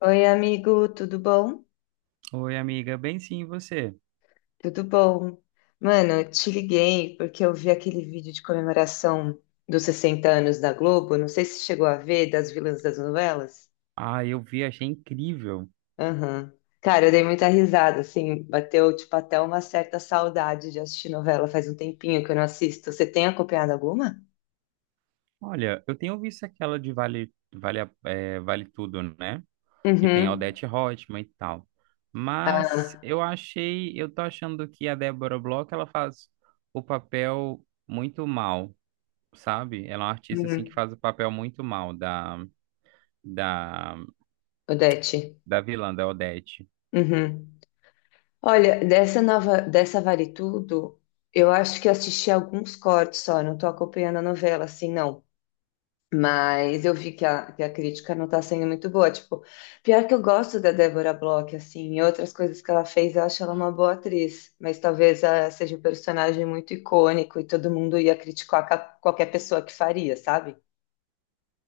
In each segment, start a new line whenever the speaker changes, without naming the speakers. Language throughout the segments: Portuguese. Oi, amigo, tudo bom?
Oi, amiga. Bem sim, e você?
Tudo bom. Mano, eu te liguei porque eu vi aquele vídeo de comemoração dos 60 anos da Globo. Não sei se chegou a ver, das vilãs das novelas.
Ah, eu vi, achei incrível.
Aham. Cara, eu dei muita risada, assim, bateu, tipo, até uma certa saudade de assistir novela. Faz um tempinho que eu não assisto. Você tem acompanhado alguma?
Olha, eu tenho visto aquela de Vale Tudo, né? Que tem a
Uhum.
Odete Roitman e tal. Mas
Ah,
eu tô achando que a Débora Bloch, ela faz o papel muito mal, sabe? Ela é uma artista, assim, que
uhum.
faz o papel muito mal da,
Odete.
da vilã, da Odete.
Uhum. Olha, dessa nova, dessa Vale Tudo, eu acho que assisti alguns cortes só, não tô acompanhando a novela assim, não. Mas eu vi que a crítica não tá sendo muito boa. Tipo, pior que eu gosto da Débora Bloch, assim, e outras coisas que ela fez, eu acho ela uma boa atriz. Mas talvez ela seja um personagem muito icônico e todo mundo ia criticar qualquer pessoa que faria, sabe?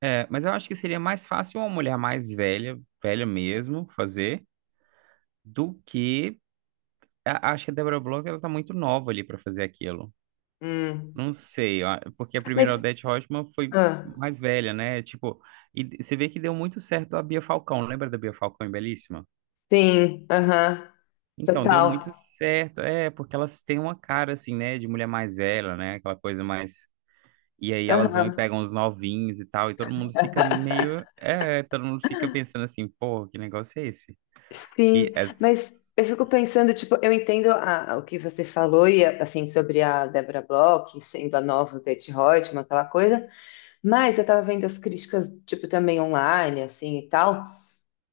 É, mas eu acho que seria mais fácil uma mulher mais velha, velha mesmo, fazer do que acho que a Deborah Bloch ela tá muito nova ali pra fazer aquilo.
Hum.
Não sei, ó, porque a
Mas,
primeira Odete Roitman foi
ah,
mais velha, né? Tipo, e você vê que deu muito certo a Bia Falcão. Lembra da Bia Falcão em Belíssima?
sim, aham,
Então, deu
total.
muito certo. É, porque elas têm uma cara assim, né, de mulher mais velha, né? Aquela coisa mais. E aí elas vão e
Aham.
pegam os novinhos e tal, e todo mundo fica pensando assim, pô, que negócio é esse? Que
Sim,
é.
mas eu fico pensando, tipo, eu entendo o que você falou e assim sobre a Deborah Bloch sendo a nova Detti Reutemann, aquela coisa, mas eu tava vendo as críticas, tipo, também online, assim e tal,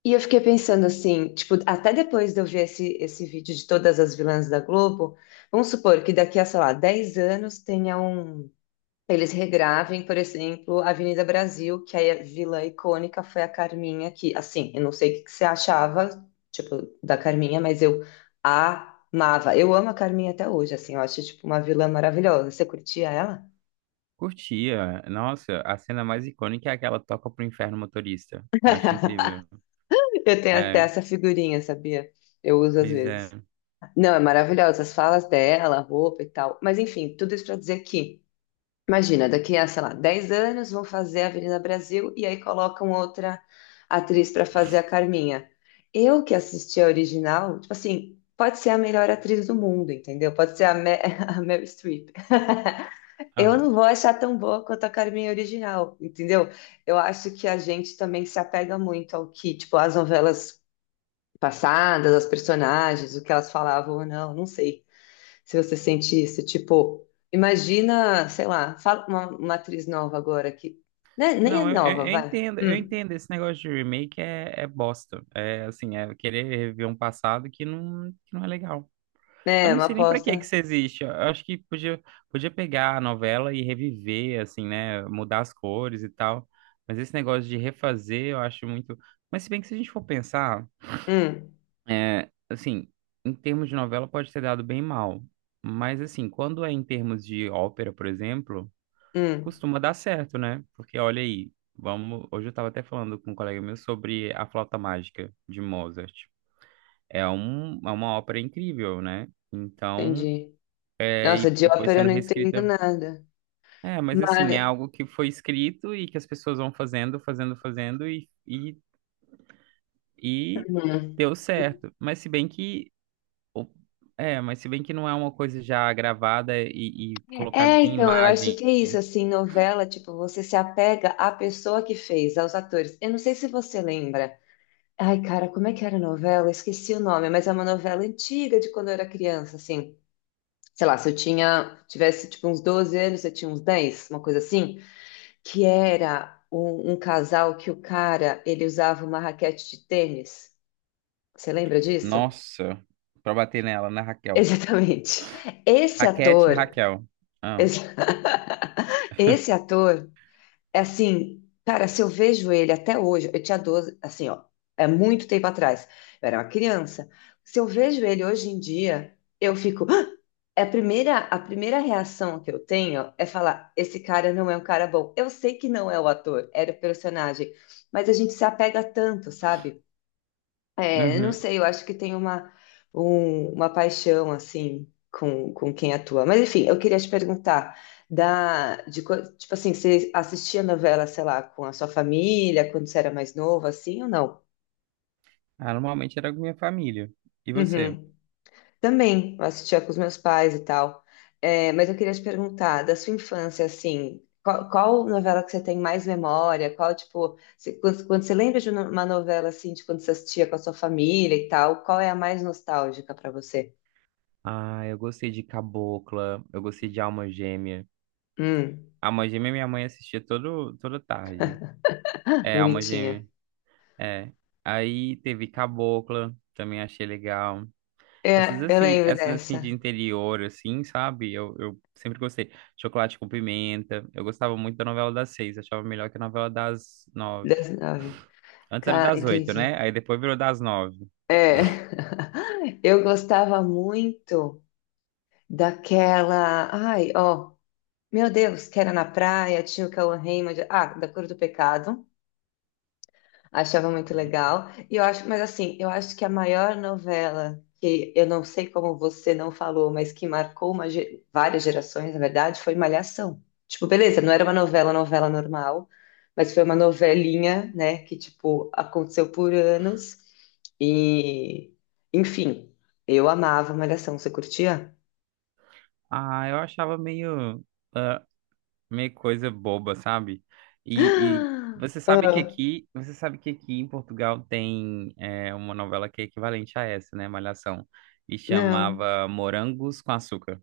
e eu fiquei pensando assim, tipo, até depois de eu ver esse vídeo de todas as vilãs da Globo, vamos supor que daqui a, sei lá, 10 anos tenha um, eles regravem, por exemplo, a Avenida Brasil, que aí a vilã icônica foi a Carminha, que, assim, eu não sei o que que você achava, tipo, da Carminha, mas eu amava. Eu amo a Carminha até hoje, assim, eu acho, tipo, uma vilã maravilhosa. Você curtia ela?
Curtia. Nossa, a cena mais icônica é aquela toca pro inferno motorista. Eu acho incrível.
Eu tenho até
É,
essa figurinha, sabia? Eu uso às
pois é.
vezes. Não, é maravilhosa, as falas dela, a roupa e tal. Mas, enfim, tudo isso pra dizer que. Imagina, daqui a, sei lá, 10 anos vão fazer a Avenida Brasil e aí colocam outra atriz para fazer a Carminha. Eu que assisti a original, tipo assim, pode ser a melhor atriz do mundo, entendeu? Pode ser a, Me a Meryl Streep. Eu
Aham.
não vou achar tão boa quanto a Carminha original, entendeu? Eu acho que a gente também se apega muito ao que, tipo, as novelas passadas, as personagens, o que elas falavam ou não, não sei se você sentisse, tipo, imagina, sei lá, fala uma atriz nova agora que, né, nem é
Não, eu, eu-
nova,
eu
vai.
entendo, eu entendo. Esse negócio de remake é bosta. É assim, é querer reviver um passado que não é legal.
Né,
Eu
é,
não
uma
sei nem pra que que
aposta.
isso existe. Eu acho que podia pegar a novela e reviver, assim, né? Mudar as cores e tal. Mas esse negócio de refazer, eu acho muito. Mas se bem que se a gente for pensar.
Hum,
É, assim, em termos de novela pode ter dado bem mal, mas assim, quando é em termos de ópera, por exemplo,
hum,
costuma dar certo, né? Porque olha aí, vamos, hoje eu estava até falando com um colega meu sobre A Flauta Mágica de Mozart. É uma ópera incrível, né? Então,
entendi.
é,
Nossa,
e,
de
e foi
ópera eu
sendo
não entendo
reescrita.
nada.
É, mas assim, é
Mas,
algo que foi escrito e que as pessoas vão fazendo, fazendo, fazendo e, e, e
hum.
deu certo. Ou- mas se bem que não é uma coisa já gravada e, colocada
É,
em
então, eu acho
imagem.
que é isso, assim, novela, tipo, você se apega à pessoa que fez, aos atores. Eu não sei se você lembra. Ai, cara, como é que era a novela? Eu esqueci o nome, mas é uma novela antiga de quando eu era criança, assim. Sei lá, se eu tinha, tivesse tipo uns 12 anos, eu tinha uns 10, uma coisa assim, que era um casal que o cara, ele usava uma raquete de tênis. Você lembra disso?
Nossa, pra bater nela, né, Raquel?
Exatamente. Esse
Raquete e
ator,
Raquel. Ah,
esse, Esse ator é assim, cara, se eu vejo ele até hoje, eu tinha 12, assim, ó, é muito tempo atrás, eu era uma criança. Se eu vejo ele hoje em dia, eu fico. "Ah!" É a primeira reação que eu tenho é falar: esse cara não é um cara bom. Eu sei que não é o ator, era o personagem, mas a gente se apega tanto, sabe? É, eu não
uhum.
sei, eu acho que tem uma paixão assim com, quem atua. Mas enfim, eu queria te perguntar tipo assim, você assistia novela, sei lá, com a sua família quando você era mais novo, assim ou não?
Ah, normalmente era com minha família. E você?
Uhum. Também, eu assistia com os meus pais e tal. É, mas eu queria te perguntar da sua infância, assim, qual novela que você tem mais memória? Qual tipo, quando você lembra de uma novela assim, de quando você assistia com a sua família e tal, qual é a mais nostálgica para você?
Ah, eu gostei de Cabocla, eu gostei de Alma Gêmea.
Hum,
Alma Gêmea minha mãe assistia todo, toda tarde. É, Alma
bonitinha.
Gêmea, é. Aí teve Cabocla, também achei legal.
É, eu lembro
Essas assim de
dessa,
interior, assim, sabe? Eu sempre gostei. Chocolate com pimenta. Eu gostava muito da novela das seis. Achava melhor que a novela das nove.
das nove.
Antes era das oito,
Entendi.
né? Aí depois virou das nove.
É, eu gostava muito daquela. Ai, ó, meu Deus, que era na praia, tinha o Cauã Raymond. Ah, da Cor do Pecado. Achava muito
Uhum.
legal. E eu acho, mas assim, eu acho que a maior novela que eu não sei como você não falou, mas que marcou uma várias gerações, na verdade, foi Malhação. Tipo, beleza, não era uma novela, novela normal, mas foi uma novelinha, né, que tipo aconteceu por anos e, enfim, eu amava Malhação. Você curtia?
Ah, eu achava ah, meio coisa boba, sabe? E você sabe que
Ah,
aqui, você sabe que aqui em Portugal tem uma novela que é equivalente a essa, né? Malhação. E
não.
chamava Morangos com Açúcar.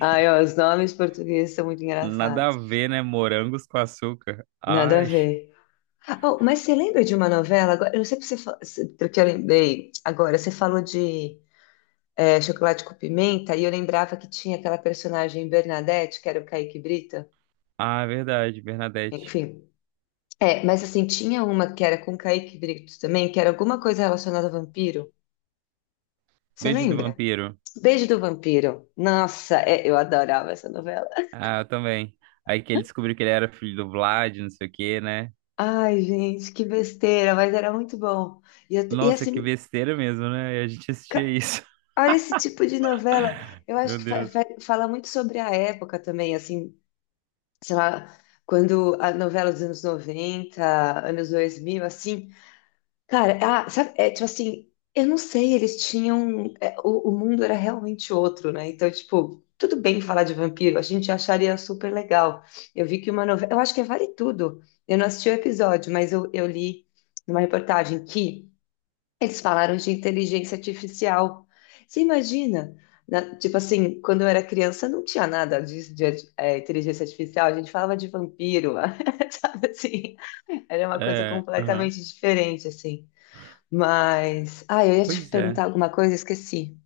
Ai, ó, os nomes portugueses são muito
Nada a
engraçados.
ver, né? Morangos com Açúcar.
Nada a
Ai.
ver. Oh, mas você lembra de uma novela? Agora, eu não sei porque você, porque eu lembrei agora. Você falou de chocolate com pimenta e eu lembrava que tinha aquela personagem Bernadette, que era o Kaique Brito.
Ah, é verdade, Bernadette.
Enfim, é, mas assim, tinha uma que era com o Kaique Brito também, que era alguma coisa relacionada a vampiro. Você
Beijo do
lembra?
Vampiro.
Beijo do Vampiro. Nossa, é, eu adorava essa novela.
Ah, eu também. Aí que ele descobriu que ele era filho do Vlad, não sei o quê, né?
Ai, gente, que besteira, mas era muito bom. E, e
Nossa, que
assim.
besteira mesmo, né? E a gente assistia isso.
Olha esse tipo de novela. Eu acho
Meu
que fa- fa-
Deus.
fala muito sobre a época também, assim, sei lá, quando a novela dos anos 90, anos 2000, assim. Cara, ah, sabe, é tipo assim, eu não sei, eles tinham. O mundo era realmente outro, né? Então, tipo, tudo bem falar de vampiro, a gente acharia super legal. Eu vi que uma novela. Eu acho que é Vale Tudo. Eu não assisti o episódio, mas eu li numa reportagem que. Eles falaram de inteligência artificial. Você imagina, tipo assim, quando eu era criança não tinha nada disso de, inteligência artificial, a gente falava de vampiro, sabe assim? Era uma coisa
É, aham.
completamente diferente, assim. Mas, ah, eu ia te
Pois é.
perguntar alguma coisa, esqueci.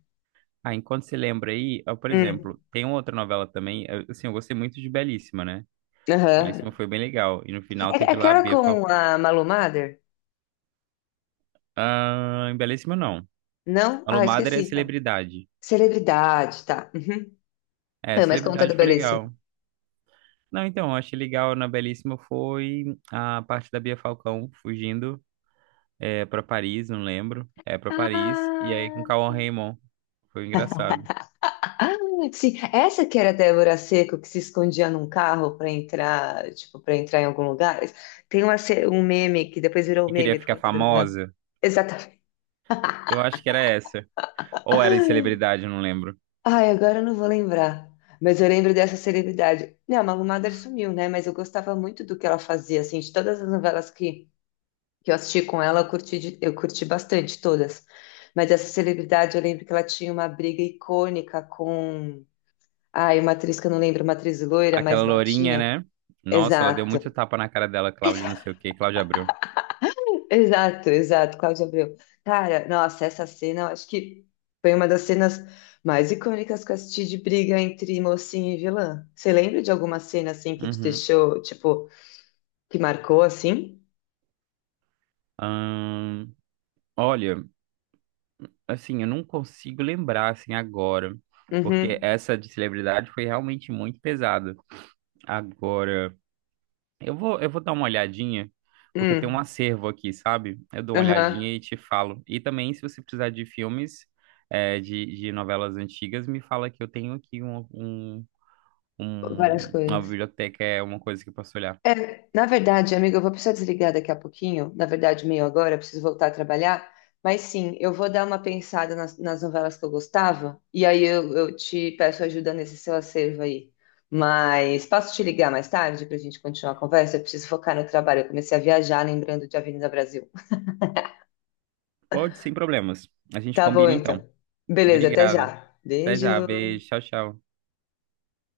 Ah, enquanto você lembra aí, ó, por
Hum,
exemplo, tem uma outra novela também. Assim, eu gostei muito de Belíssima, né?
aham.
Belíssima foi bem legal. E no final
É, é
teve lá a
aquela
Bia
com
Falcão.
a Malu Mader?
Ah, em Belíssima não.
Não?
Alô
Ah,
Madre
esqueci
é
então.
Celebridade.
Celebridade, tá. Uhum.
É,
É, mas conta do
Celebridade foi
Belíssimo.
legal. Não, então, eu achei legal na Belíssima foi a parte da Bia Falcão fugindo para Paris, não lembro. É para Paris, e aí com
Ah!
Cauã Raymond. Foi engraçado.
Ah, sim. Essa que era a Débora Seco que se escondia num carro para entrar, tipo, para entrar em algum lugar. Tem uma, um meme que depois virou um
Que queria
meme por
ficar
causa da novela.
famosa?
Exatamente.
Eu acho que era essa. Ou era de
Ah,
Celebridade, eu não lembro.
ai, agora eu não vou lembrar. Mas eu lembro dessa celebridade. Não, a Malu Mader sumiu, né? Mas eu gostava muito do que ela fazia, assim, de todas as novelas que eu assisti com ela, eu curti, eu curti bastante todas. Mas essa celebridade, eu lembro que ela tinha uma briga icônica com. Ai, uma atriz que eu não lembro, uma atriz loira, mais
Aquela lourinha,
batinha.
né? Nossa, ela deu
Exato,
muito tapa na cara dela, Cláudia, não sei o quê, Cláudia Abreu.
exato, exato, Cláudio Abreu. Cara, nossa, essa cena, eu acho que foi uma das cenas mais icônicas que eu assisti de briga entre mocinho e vilã. Você lembra de alguma cena assim que te
Uhum.
deixou, tipo, que marcou assim?
Ahn, olha, assim, eu não consigo lembrar assim agora, porque
Uhum,
essa de Celebridade foi realmente muito pesada. Agora. Eu vou dar uma olhadinha, porque tem um
hum,
acervo aqui, sabe? Eu dou uma
aham,
olhadinha e te falo. E também, se você precisar de filmes, de novelas antigas, me fala que eu tenho aqui um-
várias
uma
coisas.
biblioteca, é uma coisa que eu posso olhar.
É, na verdade, amiga, eu vou precisar desligar daqui a pouquinho. Na verdade, meio agora, eu preciso voltar a trabalhar. Mas sim, eu vou dar uma pensada nas novelas que eu gostava. E aí eu te peço ajuda nesse seu acervo aí. Mas posso te ligar mais tarde para a gente continuar a conversa? Eu preciso focar no trabalho. Eu comecei a viajar lembrando de Avenida Brasil.
Pode, sem problemas. A gente
Tá bom,
combina então.
então. Beleza, até
Obrigado.
já.
Até
Beijo.
já. Beijo. Tchau, tchau.